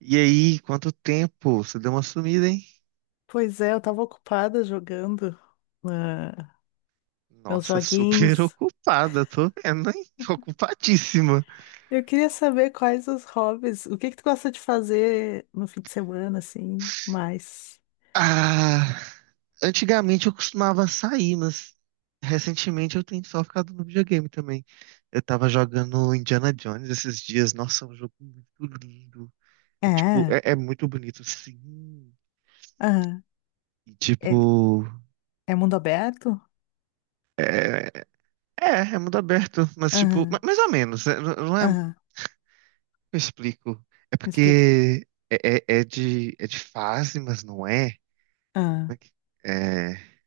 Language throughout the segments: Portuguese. E aí, quanto tempo? Você deu uma sumida, hein? Pois é, eu tava ocupada jogando ah, meus Nossa, super joguinhos. ocupada, tô vendo, hein? Tô ocupadíssima. Eu queria saber quais os hobbies, o que que tu gosta de fazer no fim de semana, assim, mais? Ah, antigamente eu costumava sair, mas recentemente eu tenho só ficado no videogame também. Eu tava jogando Indiana Jones esses dias. Nossa, é um jogo muito lindo. É tipo, É, é muito bonito, sim. aham. E É, tipo, é mundo aberto? é, é mundo aberto, mas tipo, Aham, mais ou menos, né? Não é. aham. Eu explico. É Me explica. porque é, é, é de, é de fase, mas não é. Como Aham, é que- é-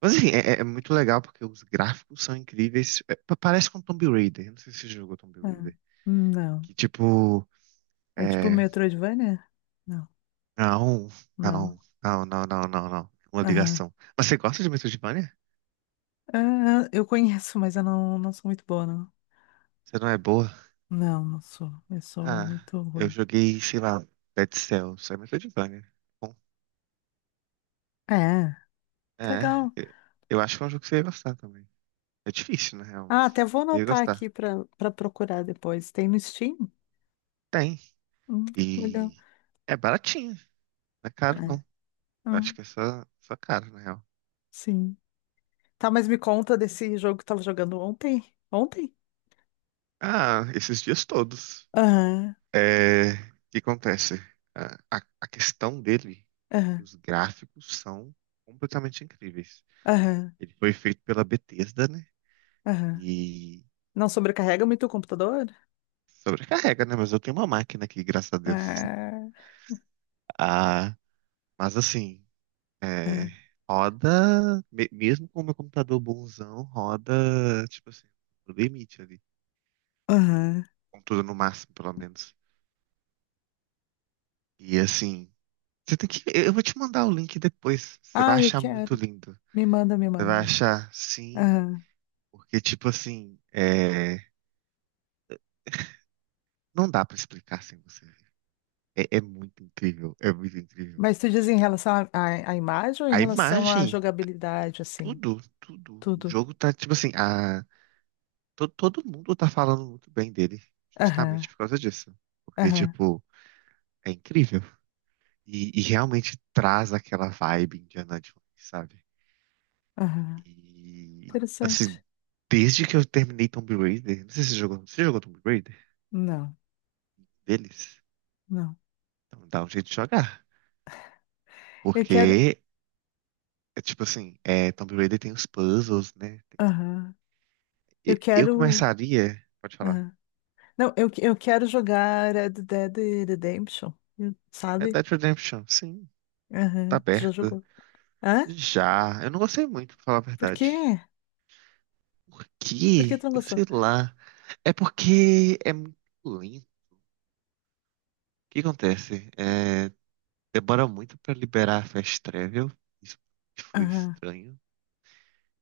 Mas assim é muito legal porque os gráficos são incríveis. É, parece com Tomb Raider. Eu não sei se você jogou Tomb aham. Raider. Não. Que tipo. É tipo É... Metroidvania? Não, Não, não. não, não, não, não, não, não. Uma Aham. ligação. Mas você gosta de Metroidvania? Aham, eu conheço, mas eu não sou muito boa, não. Você não é boa? Não, não sou. Eu sou Ah, muito eu ruim. joguei, sei lá, Dead Cells. É Metroidvania. Bom, É, que é. legal. Eu acho que é um jogo que você ia gostar também. É difícil, na real, Ah, mas até vou eu ia anotar gostar. aqui para procurar depois. Tem no Steam? Tem. Hum, legal. E é baratinho, não é caro É. não. Ah, Acho que é só caro, na real. sim. Tá, mas me conta desse jogo que tava jogando ontem. Ontem? Ah, esses dias todos. Aham, É, o que acontece? A questão dele, que aham, os gráficos são completamente incríveis. aham, Ele foi feito pela Bethesda, né? aham. E Não sobrecarrega muito o computador? sobrecarrega, né? Mas eu tenho uma máquina aqui, graças a Deus. Ah, Ah, mas assim, é, ah, roda, mesmo com o meu computador bonzão, roda, tipo assim, no limite ali. aham. Contudo, no máximo, pelo menos. E assim, você tem que. Eu vou te mandar o link depois. Você vai Ah, eu achar muito quero. lindo. Me manda, me Você vai manda. achar, sim, Aham. porque, tipo assim, não dá pra explicar sem você ver. É muito incrível, é muito incrível. Mas tu diz em relação à imagem ou em A relação à imagem, jogabilidade, assim? tudo, tudo. O Tudo. jogo tá, tipo assim, a... Todo mundo tá falando muito bem dele, Aham, justamente por causa disso. Porque, aham, tipo, é incrível. E realmente traz aquela vibe Indiana Jones, sabe? aham. E, assim, Interessante. desde que eu terminei Tomb Raider, não sei se você jogou, você jogou Tomb Raider Não, deles? não. Então dá um jeito de jogar. Eu quero. Porque, é tipo assim, Tomb Raider tem os puzzles, né? Aham. Eu Eu quero. começaria, pode falar, Aham. Não, eu quero jogar Red Dead Redemption, é sabe? Dead Redemption, sim, tá Aham. Tu já aberta. jogou? Hã? Já, eu não gostei muito, pra falar a Por verdade. quê? Por Por que tu quê? não Eu gostou? sei lá. É porque é muito lento. O que acontece? É, demora muito pra liberar a Fast Travel. Isso foi Aham. estranho.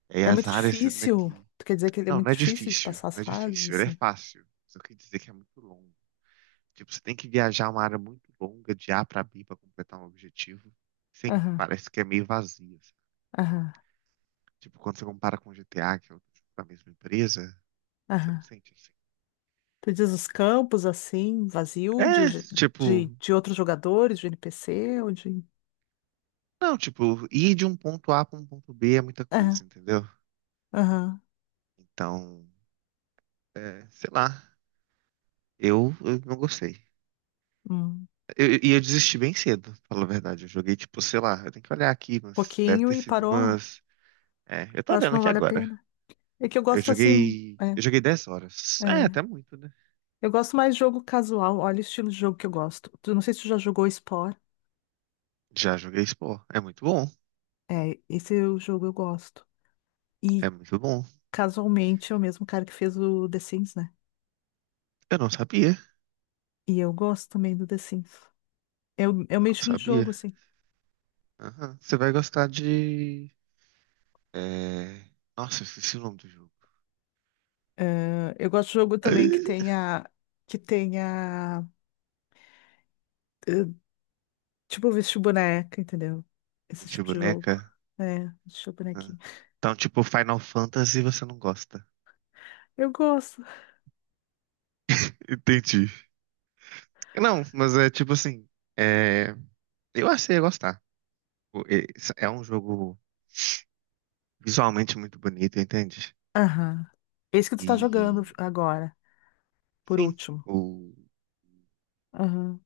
É É as muito áreas, né, difícil. que... Tu quer dizer que ele é Não, não muito é difícil de difícil, passar as não é fases, difícil, ele é assim? fácil. Só quer dizer que é muito longo. Tipo, você tem que viajar uma área muito longa de A pra B pra completar um objetivo. Sim, Aham, parece que é meio vazio, sabe? aham, Tipo, quando você compara com GTA, que é outro tipo da mesma empresa, você não aham. sente assim. Tu diz os campos, assim, vazio, É, tipo, de outros jogadores, de NPC, ou de... não, tipo, ir de um ponto A pra um ponto B é muita Aham, coisa, entendeu? aham. Então, sei lá, eu não gostei. Hum. E eu, desisti bem cedo, falo a verdade. Eu joguei, tipo, sei lá, eu tenho que olhar aqui, mas deve Pouquinho ter e sido parou. umas. É, eu tô Eu acho que olhando não aqui vale a agora. pena. É que eu Eu gosto, assim... joguei. é. Eu joguei 10 horas. É, É. até muito, né? Eu gosto mais de jogo casual. Olha o estilo de jogo que eu gosto. Tu não sei se tu já jogou Spore. Já joguei Spore. É muito bom. É, esse é o jogo eu gosto. É E muito bom. casualmente é o mesmo cara que fez o The Sims, né? Eu não sabia. E eu gosto também do The Sims. É o Eu meu não estilo de sabia. jogo, assim. Aham. Você vai gostar de. É... Nossa, eu esqueci o nome do jogo. Ah, eu gosto de jogo também que tenha, que tenha, eh, tipo, vestir boneca, entendeu? Esse Deixa tipo de jogo. boneca. É, vestir Aham. bonequinho. Então, tipo, Final Fantasy você não gosta. Eu gosto. Entendi. Não, mas é tipo assim. É... Eu achei eu gostar. O- e- É um jogo visualmente muito bonito, entende? Aham. Esse que tu tá jogando E, agora, por sim, último. o... Aham.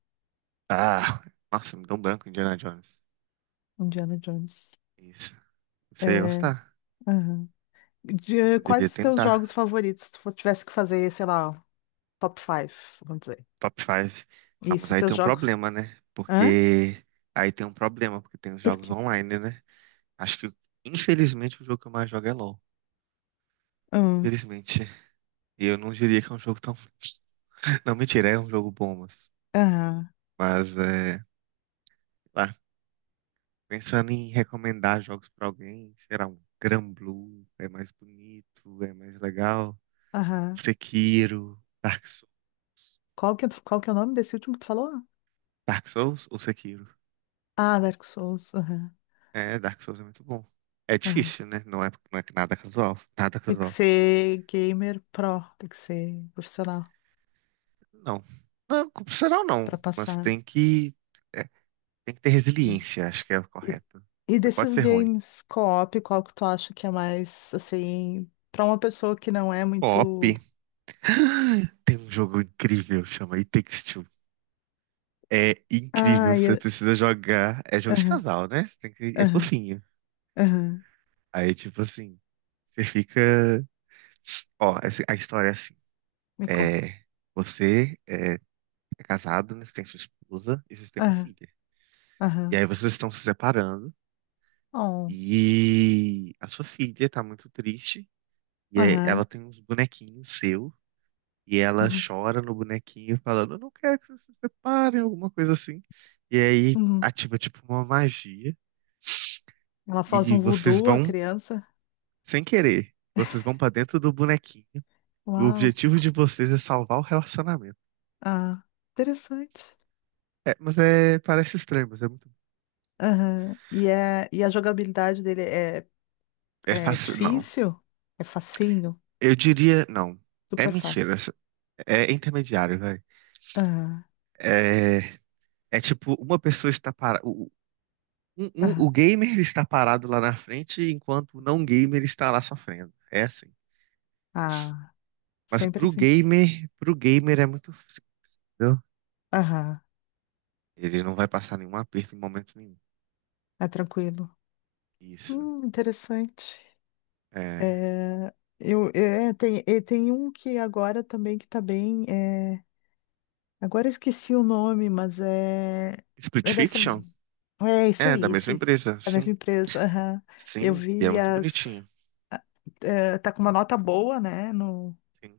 Ah, nossa, me deu um branco Indiana Jones. Indiana Jones. Isso. Você ia É, gostar. aham. De, Você quais devia os teus jogos tentar. favoritos? Se tivesse que fazer, sei lá, top 5, vamos dizer. Top 5. Ah, E mas se aí teus tem um jogos. problema, né? Hã? Porque... Aí tem um problema, porque tem os Por jogos quê? online, né? Acho que, infelizmente, o jogo que eu mais jogo é LoL. Hum, Infelizmente. E eu não diria que é um jogo tão... Não, mentira, é um jogo bom, mas... Aham. Mas, lá, Pensando em recomendar jogos pra alguém, será um Granblue, é mais bonito, é mais legal. Aham. Sekiro, Dark, Qual qual que é o nome desse último que tu falou? Dark Souls ou Sekiro? Ah, Dark Souls. Aham. É, Dark Souls é muito bom. É Aham. difícil, né? Não é, não é nada casual, nada Tem que casual. ser gamer pro, tem que ser profissional Não, não, profissional não, pra mas passar. É, tem que ter Ah. resiliência, acho que é o E, correto. e Você pode desses ser ruim. games co-op, qual que tu acha que é mais, assim, pra uma pessoa que não é Pop. muito. Tem um jogo incrível, chama It Takes Two. É Ah, incrível, você precisa jogar. É jogo de aham, casal, né? Você tem que... É aham, fofinho. aham. Aí, tipo assim, você fica. Ó, a história é assim. Me conta. É... Você é casado, né? Você tem sua esposa e você tem uma Aham, filha. E aham. aí vocês estão se separando Oh, e a sua filha tá muito triste. E aí ela aham. tem uns bonequinhos seu e ela Uhum, chora no bonequinho falando, eu não quero que vocês se separem, alguma coisa assim. E aí uhum. ativa tipo uma magia. Ela faz um E vocês voodoo, a vão, criança. sem querer, vocês vão pra dentro do bonequinho. E o Uau. objetivo de vocês é salvar o relacionamento. Ah, interessante. É, mas é, parece estranho, mas é muito. Aham. E, é, e a jogabilidade dele é, É é fácil, não. difícil? É facinho? Eu diria, não. É Super fácil. mentira. É intermediário, velho. Aham, É, é tipo, uma pessoa está parada. Aham. O gamer está parado lá na frente, enquanto o não gamer está lá sofrendo. É assim. Ah, Mas sempre assim. Pro gamer é muito fácil, entendeu? Aham. Ele não vai passar nenhum aperto em momento nenhum. É tranquilo. Isso. Interessante. É. É, eu, é, tem, e tem um que agora também que tá bem. É, agora eu esqueci o nome, mas é. Split É dessa. Fiction? É esse É, da aí, mesma esse. empresa, A mesma sim. empresa, aham. Eu Sim, e é vi muito as. bonitinho. Tá com uma nota boa, né? No. Sim.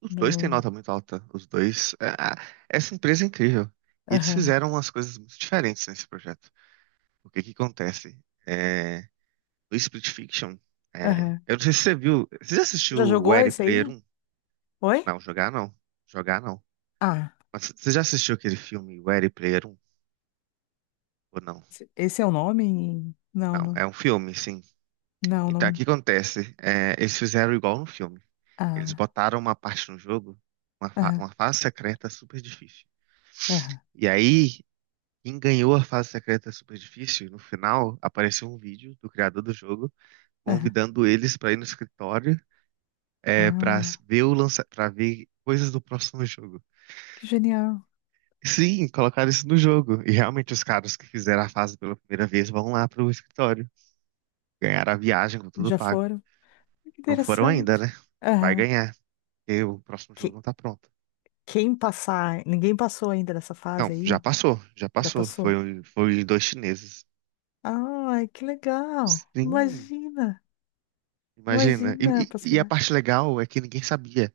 Os dois têm No... nota muito alta. Os dois. Essa empresa é incrível. E eles Aham, fizeram umas coisas muito diferentes nesse projeto. O que que acontece? É, no Split Fiction, aham. eu não sei se você viu. Você já assistiu Já o jogou Ready esse Player aí? um? Oi? Não, jogar não. Jogar não. Ah, Mas você já assistiu aquele filme Ready Player um, ou não? esse esse é o nome? Não, Não, não. é um filme, sim. Não, Então, o não. que acontece? É, eles fizeram igual no filme. Eles Ah, botaram uma parte no jogo, uma, fa- aham, uma fase secreta super difícil. aham, E aí, quem ganhou a fase secreta super difícil, no final, apareceu um vídeo do criador do jogo aham. convidando eles pra ir no escritório, Ah, para ver coisas do próximo jogo. que genial. Sim, colocaram isso no jogo. E realmente os caras que fizeram a fase pela primeira vez vão lá pro escritório. Ganharam a viagem com tudo Já pago. foram? Que Não foram ainda, né? interessante. Vai Aham. ganhar, porque o próximo jogo Que, não tá pronto. quem passar. Ninguém passou ainda dessa Não, fase já aí? passou, já Já passou. passou? Foi dois chineses. Ai, que legal. Sim, Imagina. imagina. E, Imagina a e- e a possibilidade parte legal é que ninguém sabia.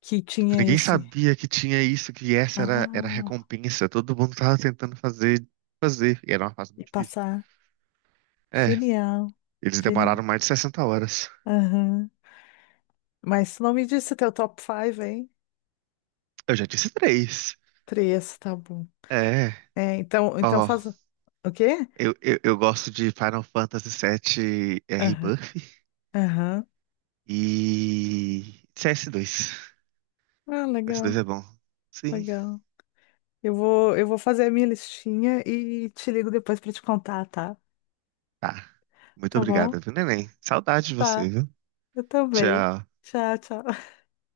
que Tipo, tinha ninguém esse. sabia que tinha isso, que essa era a Ah, recompensa. Todo mundo tava tentando fazer, fazer. E era uma fase e muito difícil. passar. É, Genial, eles genial. demoraram mais de 60 horas. Aham. Mas tu não me disse teu top 5, hein? Eu já disse três. Três, tá bom. É, É, então, então ó. faz. O quê? Eu gosto de Final Fantasy VII, Aham, Rebirth aham. e CS2. Ah, CS2 legal, é bom. Sim. legal. Eu vou fazer a minha listinha e te ligo depois pra te contar, tá? Tá. Muito Tá bom? obrigada, viu, neném? Saudade de você, Tá, viu? eu também. Tchau. Tchau, tchau.